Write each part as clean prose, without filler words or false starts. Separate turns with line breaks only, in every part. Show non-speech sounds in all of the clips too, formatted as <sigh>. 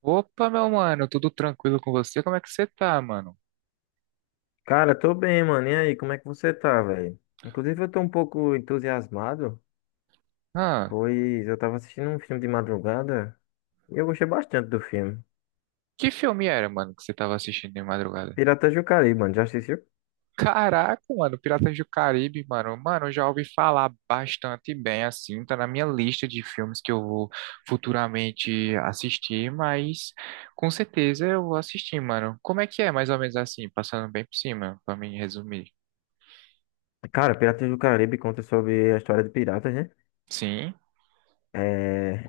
Opa, meu mano, tudo tranquilo com você? Como é que você tá, mano?
Cara, tô bem, mano. E aí, como é que você tá, velho? Inclusive, eu tô um pouco entusiasmado,
Ah,
pois eu tava assistindo um filme de madrugada e eu gostei bastante do filme.
que filme era, mano, que você tava assistindo de madrugada?
Piratas do Caribe, mano. Já assistiu?
Caraca, mano, Piratas do Caribe, mano. Mano, eu já ouvi falar bastante bem, assim, tá na minha lista de filmes que eu vou futuramente assistir, mas com certeza eu vou assistir, mano. Como é que é, mais ou menos assim, passando bem por cima, pra mim resumir?
Cara, Piratas do Caribe conta sobre a história de piratas, né?
Sim,
É,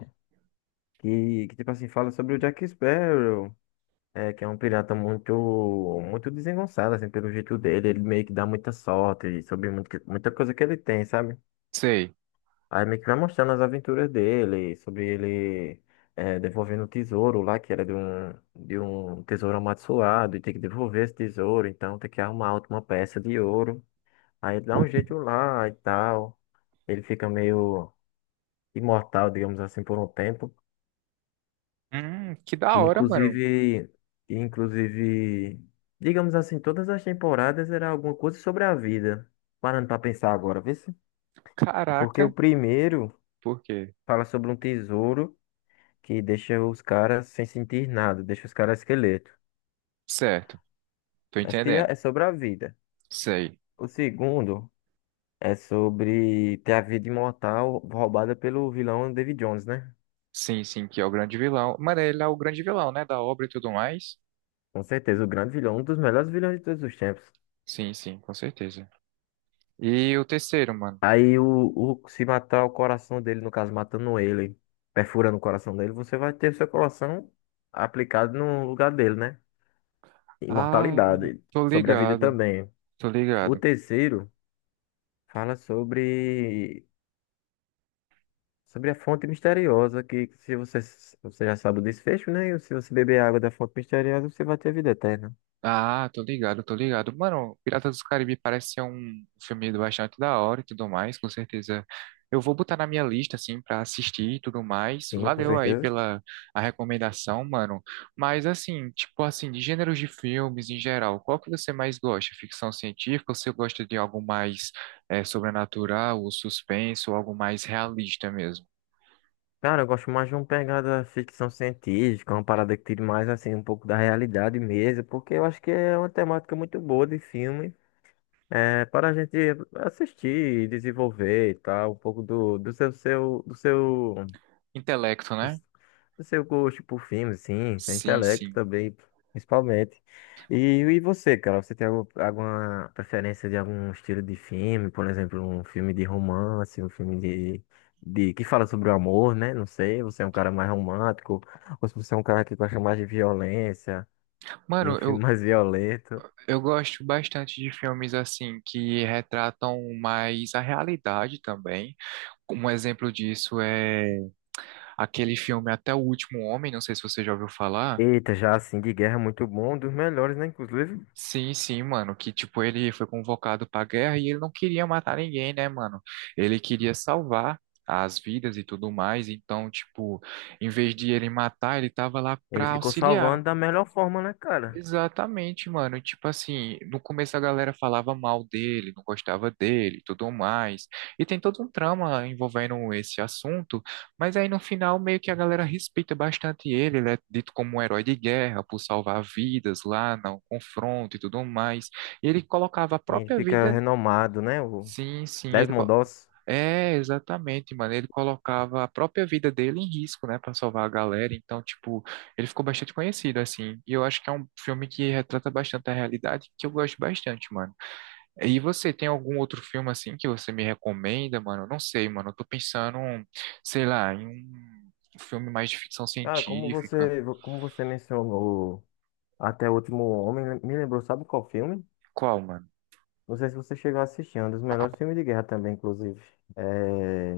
que, tipo assim, fala sobre o Jack Sparrow, é, que é um pirata muito desengonçado, assim, pelo jeito dele. Ele meio que dá muita sorte sobre muito, muita coisa que ele tem, sabe?
sei.
Aí meio que vai mostrando as aventuras dele, sobre ele devolvendo o tesouro lá, que era de um tesouro amaldiçoado, e tem que devolver esse tesouro, então tem que arrumar outra uma peça de ouro. Aí ele dá um jeito lá e tal. Ele fica meio imortal, digamos assim, por um tempo.
Que da
E,
hora, mano.
inclusive, e, inclusive, digamos assim, todas as temporadas era alguma coisa sobre a vida. Parando pra pensar agora, vê se. Porque o
Caraca,
primeiro
por quê?
fala sobre um tesouro, que deixa os caras sem sentir nada, deixa os caras esqueleto.
Certo, tô
Esse dia
entendendo.
é sobre a vida.
Sei.
O segundo é sobre ter a vida imortal roubada pelo vilão David Jones, né?
Sim, sim, que é o grande vilão. Mano, ele é o grande vilão, né? Da obra e tudo mais.
Com certeza, o grande vilão, um dos melhores vilões de todos os tempos.
Sim, sim, com certeza. E o terceiro, mano.
Aí o, Se matar o coração dele, no caso, matando ele, perfurando o coração dele, você vai ter o seu coração aplicado no lugar dele, né?
Ah,
Imortalidade,
tô
sobre a vida
ligado,
também.
tô
O
ligado.
terceiro fala sobre sobre a fonte misteriosa, que se você, você já sabe o desfecho, né? E se você beber água da fonte misteriosa, você vai ter vida eterna.
Ah, tô ligado, tô ligado. Mano, Piratas dos Caribe parece ser um filme bastante da hora e tudo mais, com certeza. Eu vou botar na minha lista, assim, pra assistir e tudo mais.
Sim, com
Valeu aí
certeza.
pela a recomendação, mano. Mas, assim, tipo assim, de gêneros de filmes em geral, qual que você mais gosta? Ficção científica ou você gosta de algo mais sobrenatural, ou suspense, ou algo mais realista mesmo?
Cara, eu gosto mais de uma pegada ficção científica, uma parada que tire mais, assim, um pouco da realidade mesmo, porque eu acho que é uma temática muito boa de filme, é, para a gente assistir, desenvolver e tal, um pouco do, do seu, seu, do seu,
Intelecto, né?
do seu gosto por filmes, sim, seu
Sim,
intelecto
sim.
também, principalmente. E, e você, cara, você tem alguma preferência de algum estilo de filme? Por exemplo, um filme de romance, um filme de que fala sobre o amor, né? Não sei, você é um cara mais romântico, ou se você é um cara que gosta mais de violência, de um
Mano,
filme <laughs>
eu,
mais violento.
Eu gosto bastante de filmes assim que retratam mais a realidade também. Um exemplo disso é aquele filme Até o Último Homem, não sei se você já ouviu falar.
Eita, já assim, de guerra é muito bom, um dos melhores, né? Inclusive,
Sim, sim, mano, que tipo ele foi convocado pra guerra e ele não queria matar ninguém, né, mano? Ele queria salvar as vidas e tudo mais, então, tipo, em vez de ele matar, ele tava lá
ele
pra
ficou
auxiliar.
salvando da melhor forma, né, cara?
Exatamente, mano. Tipo assim, no começo a galera falava mal dele, não gostava dele, e tudo mais. E tem todo um trama envolvendo esse assunto, mas aí no final meio que a galera respeita bastante ele, ele é dito como um herói de guerra por salvar vidas lá no confronto e tudo mais. E ele colocava a
E ele
própria
fica
vida.
renomado, né? O
Sim, sim, ele
Desmond
co-
Doss.
É, exatamente, mano. Ele colocava a própria vida dele em risco, né, pra salvar a galera. Então, tipo, ele ficou bastante conhecido assim. E eu acho que é um filme que retrata bastante a realidade, que eu gosto bastante, mano. E você tem algum outro filme assim que você me recomenda, mano? Eu não sei, mano. Eu tô pensando, sei lá, em um filme mais de ficção
Cara,
científica.
como você mencionou Até o Último Homem, né, me lembrou, sabe qual filme?
Qual, mano?
Não sei se você chegou a assistir, é um dos melhores filmes de guerra também, inclusive. É...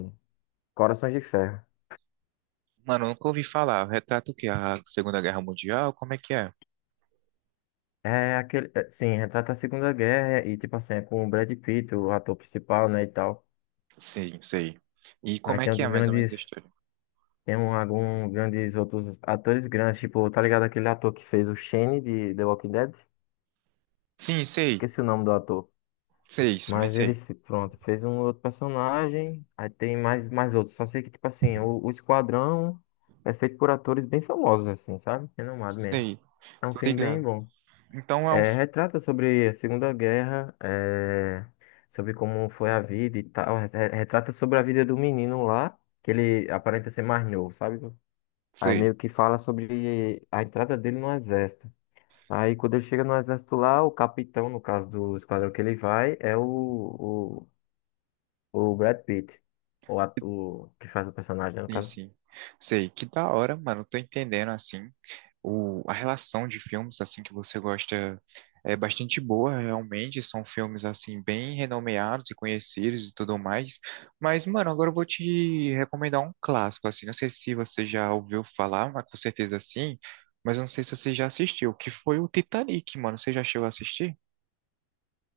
Corações de Ferro.
Mano, eu nunca ouvi falar. Retrata o quê? A Segunda Guerra Mundial? Como é que é?
É aquele, é, sim, retrata a Segunda Guerra e, tipo assim, é com o Brad Pitt, o ator principal, né, e tal.
Sim, sei. E
Aí
como é
tem um
que é
dos
mais ou menos
grandes,
a história?
Tem um, algum grandes outros atores grandes, tipo, tá ligado aquele ator que fez o Shane de The Walking Dead?
Sim, sei.
Esqueci o nome do ator.
Sei, mas
Mas
sei.
pronto, fez um outro personagem, aí tem mais outros. Só sei que, tipo assim, o Esquadrão é feito por atores bem famosos, assim, sabe? Renomado mesmo.
Sei.
É um
Tô
filme bem
ligado.
bom.
Então é um.
É, retrata sobre a Segunda Guerra, é, sobre como foi a vida e tal. Retrata sobre a vida do menino lá, que ele aparenta ser mais novo, sabe? Aí
Sei.
meio que fala sobre a entrada dele no exército. Aí quando ele chega no exército lá, o capitão, no caso do esquadrão que ele vai, é o Brad Pitt, o que faz o personagem, né, no
Sim,
caso.
sim. Sei. Que da hora, mano. Tô entendendo, assim. A relação de filmes, assim, que você gosta é bastante boa, realmente. São filmes, assim, bem renomeados e conhecidos e tudo mais. Mas, mano, agora eu vou te recomendar um clássico, assim. Não sei se você já ouviu falar, mas com certeza sim. Mas eu não sei se você já assistiu, que foi o Titanic, mano. Você já chegou a assistir?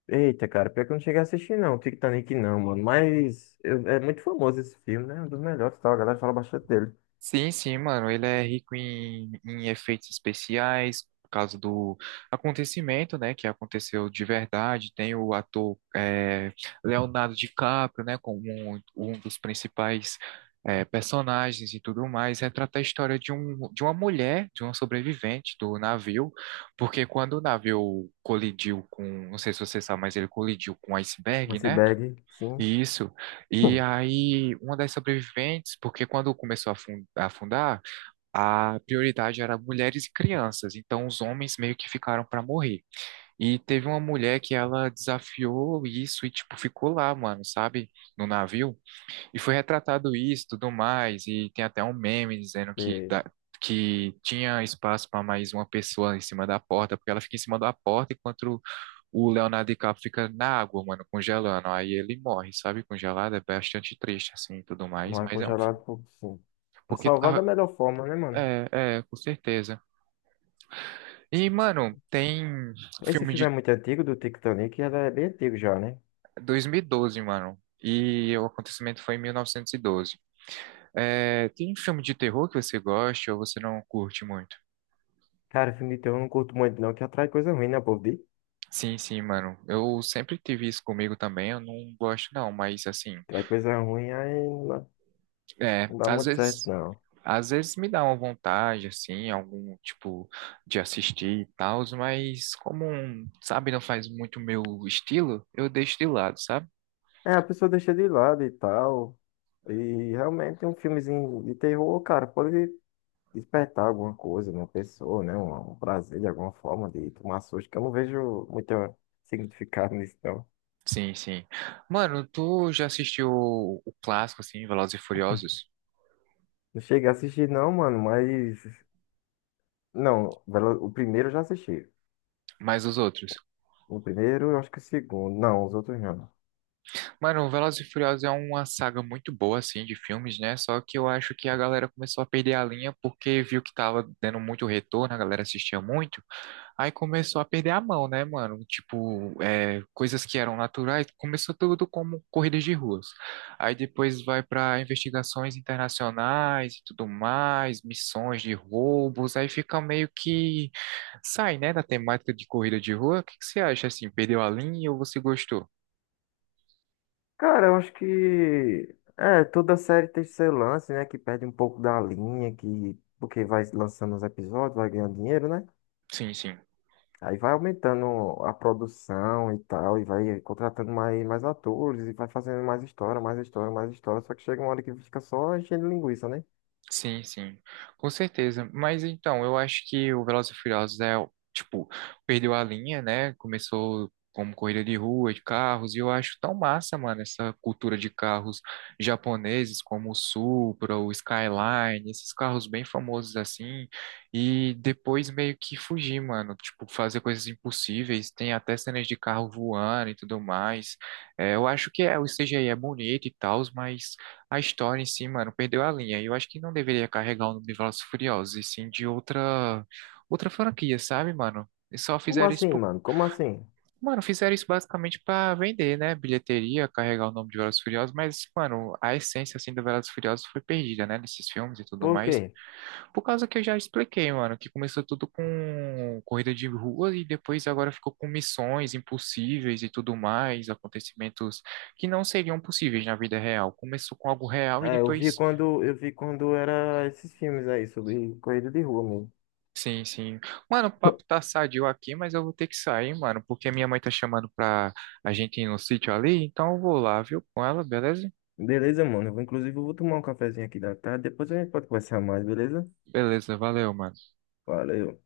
Eita, cara, pior que eu não cheguei a assistir, não. O Titanic não, mano. É muito famoso esse filme, né? É um dos melhores, e tal. A galera fala bastante dele.
Sim, sim, mano. Ele é rico em efeitos especiais, por causa do acontecimento, né? Que aconteceu de verdade. Tem o ator Leonardo DiCaprio, né? Como um dos principais personagens e tudo mais. Retrata a história de uma mulher, de uma sobrevivente do navio. Porque quando o navio colidiu com... Não sei se você sabe, mas ele colidiu com um
Um
iceberg, né?
iceberg, sim.
Isso. E
Hum.
aí, uma das sobreviventes, porque quando começou a afundar, a prioridade era mulheres e crianças, então os homens meio que ficaram para morrer. E teve uma mulher que ela desafiou isso e, tipo, ficou lá, mano, sabe, no navio. E foi retratado isso, tudo mais, e tem até um meme dizendo que
E
dá- Que tinha espaço para mais uma pessoa em cima da porta, porque ela fica em cima da porta enquanto o Leonardo DiCaprio fica na água, mano, congelando. Aí ele morre, sabe? Congelado é bastante triste, assim, e tudo mais.
não é
Mas é um
congelado,
filme.
por sim. Pra
Porque
salvar
tá.
da melhor forma, né, mano?
É, é, com certeza. E, mano, tem
Esse
filme
filme é
de
muito antigo, do Titanic, e ela é bem antigo já, né?
2012, mano. E o acontecimento foi em 1912. É, tem filme de terror que você gosta ou você não curte muito?
Cara, filme de terror eu não curto muito, não, que atrai coisa ruim, né, povo?
Sim, sim, mano. Eu sempre tive isso comigo também. Eu não gosto, não, mas assim,
Atrai coisa ruim, aí
é,
não dá
às
muito certo,
vezes.
não.
Às vezes me dá uma vontade, assim, algum tipo de assistir e tal, mas como, sabe, não faz muito meu estilo, eu deixo de lado, sabe?
É, a pessoa deixa de lado e tal. E realmente um filmezinho de terror, cara, pode despertar alguma coisa na pessoa, né? Um prazer de alguma forma de tomar susto, que eu não vejo muito significado <laughs> nisso, não.
Sim, sim. Mano, tu já assistiu o clássico, assim, Velozes e Furiosos?
Não cheguei a assistir, não, mano, mas. Não, o primeiro eu já assisti.
Mas os outros?
O primeiro, eu acho que o segundo. Não, os outros não.
Mano, Velozes e Furiosos é uma saga muito boa, assim, de filmes, né? Só que eu acho que a galera começou a perder a linha porque viu que tava dando muito retorno, a galera assistia muito. Aí começou a perder a mão, né, mano? Tipo, é, coisas que eram naturais, começou tudo como corridas de ruas. Aí depois vai para investigações internacionais e tudo mais, missões de roubos, aí fica meio que sai, né, da temática de corrida de rua. O que que você acha assim? Perdeu a linha ou você gostou?
Cara, eu acho que. É, toda série tem seu lance, né? Que perde um pouco da linha, que. Porque vai lançando os episódios, vai ganhando dinheiro, né?
Sim, sim.
Aí vai aumentando a produção e tal, e vai contratando mais atores, e vai fazendo mais história, mais história, mais história. Só que chega uma hora que fica só enchendo linguiça, né?
Sim, sim, com certeza. Mas então, eu acho que o Velozes e Furiosos é, tipo, perdeu a linha, né? Começou como corrida de rua, de carros, e eu acho tão massa, mano, essa cultura de carros japoneses como o Supra, o Skyline, esses carros bem famosos assim, e depois meio que fugir, mano, tipo, fazer coisas impossíveis, tem até cenas de carro voando e tudo mais. É, eu acho que é, o CGI é bonito e tal, mas. A história em si, mano, perdeu a linha. E eu acho que não deveria carregar o nome de Velozes e Furiosos, e sim de outra franquia, sabe, mano? E só
Como
fizeram isso
assim,
por...
mano? Como assim?
Mano, fizeram isso basicamente pra vender, né? Bilheteria, carregar o nome de Velozes e Furiosos, mas, mano, a essência, assim, do Velozes e Furiosos foi perdida, né? Nesses filmes e tudo
Por
mais.
quê?
Por causa que eu já expliquei, mano, que começou tudo com corrida de rua e depois agora ficou com missões impossíveis e tudo mais, acontecimentos que não seriam possíveis na vida real. Começou com algo real e
É,
depois.
eu vi quando era esses filmes aí, sobre corrida de rua mesmo.
Sim, sim. Mano, o papo tá
<laughs>
sadio aqui, mas eu vou ter que sair, mano, porque minha mãe tá chamando pra a gente ir no sítio ali, então eu vou lá, viu, com ela, beleza?
Beleza, mano? Inclusive, eu vou tomar um cafezinho aqui da tarde, depois a gente pode conversar mais, beleza?
Beleza, valeu, mano.
Valeu.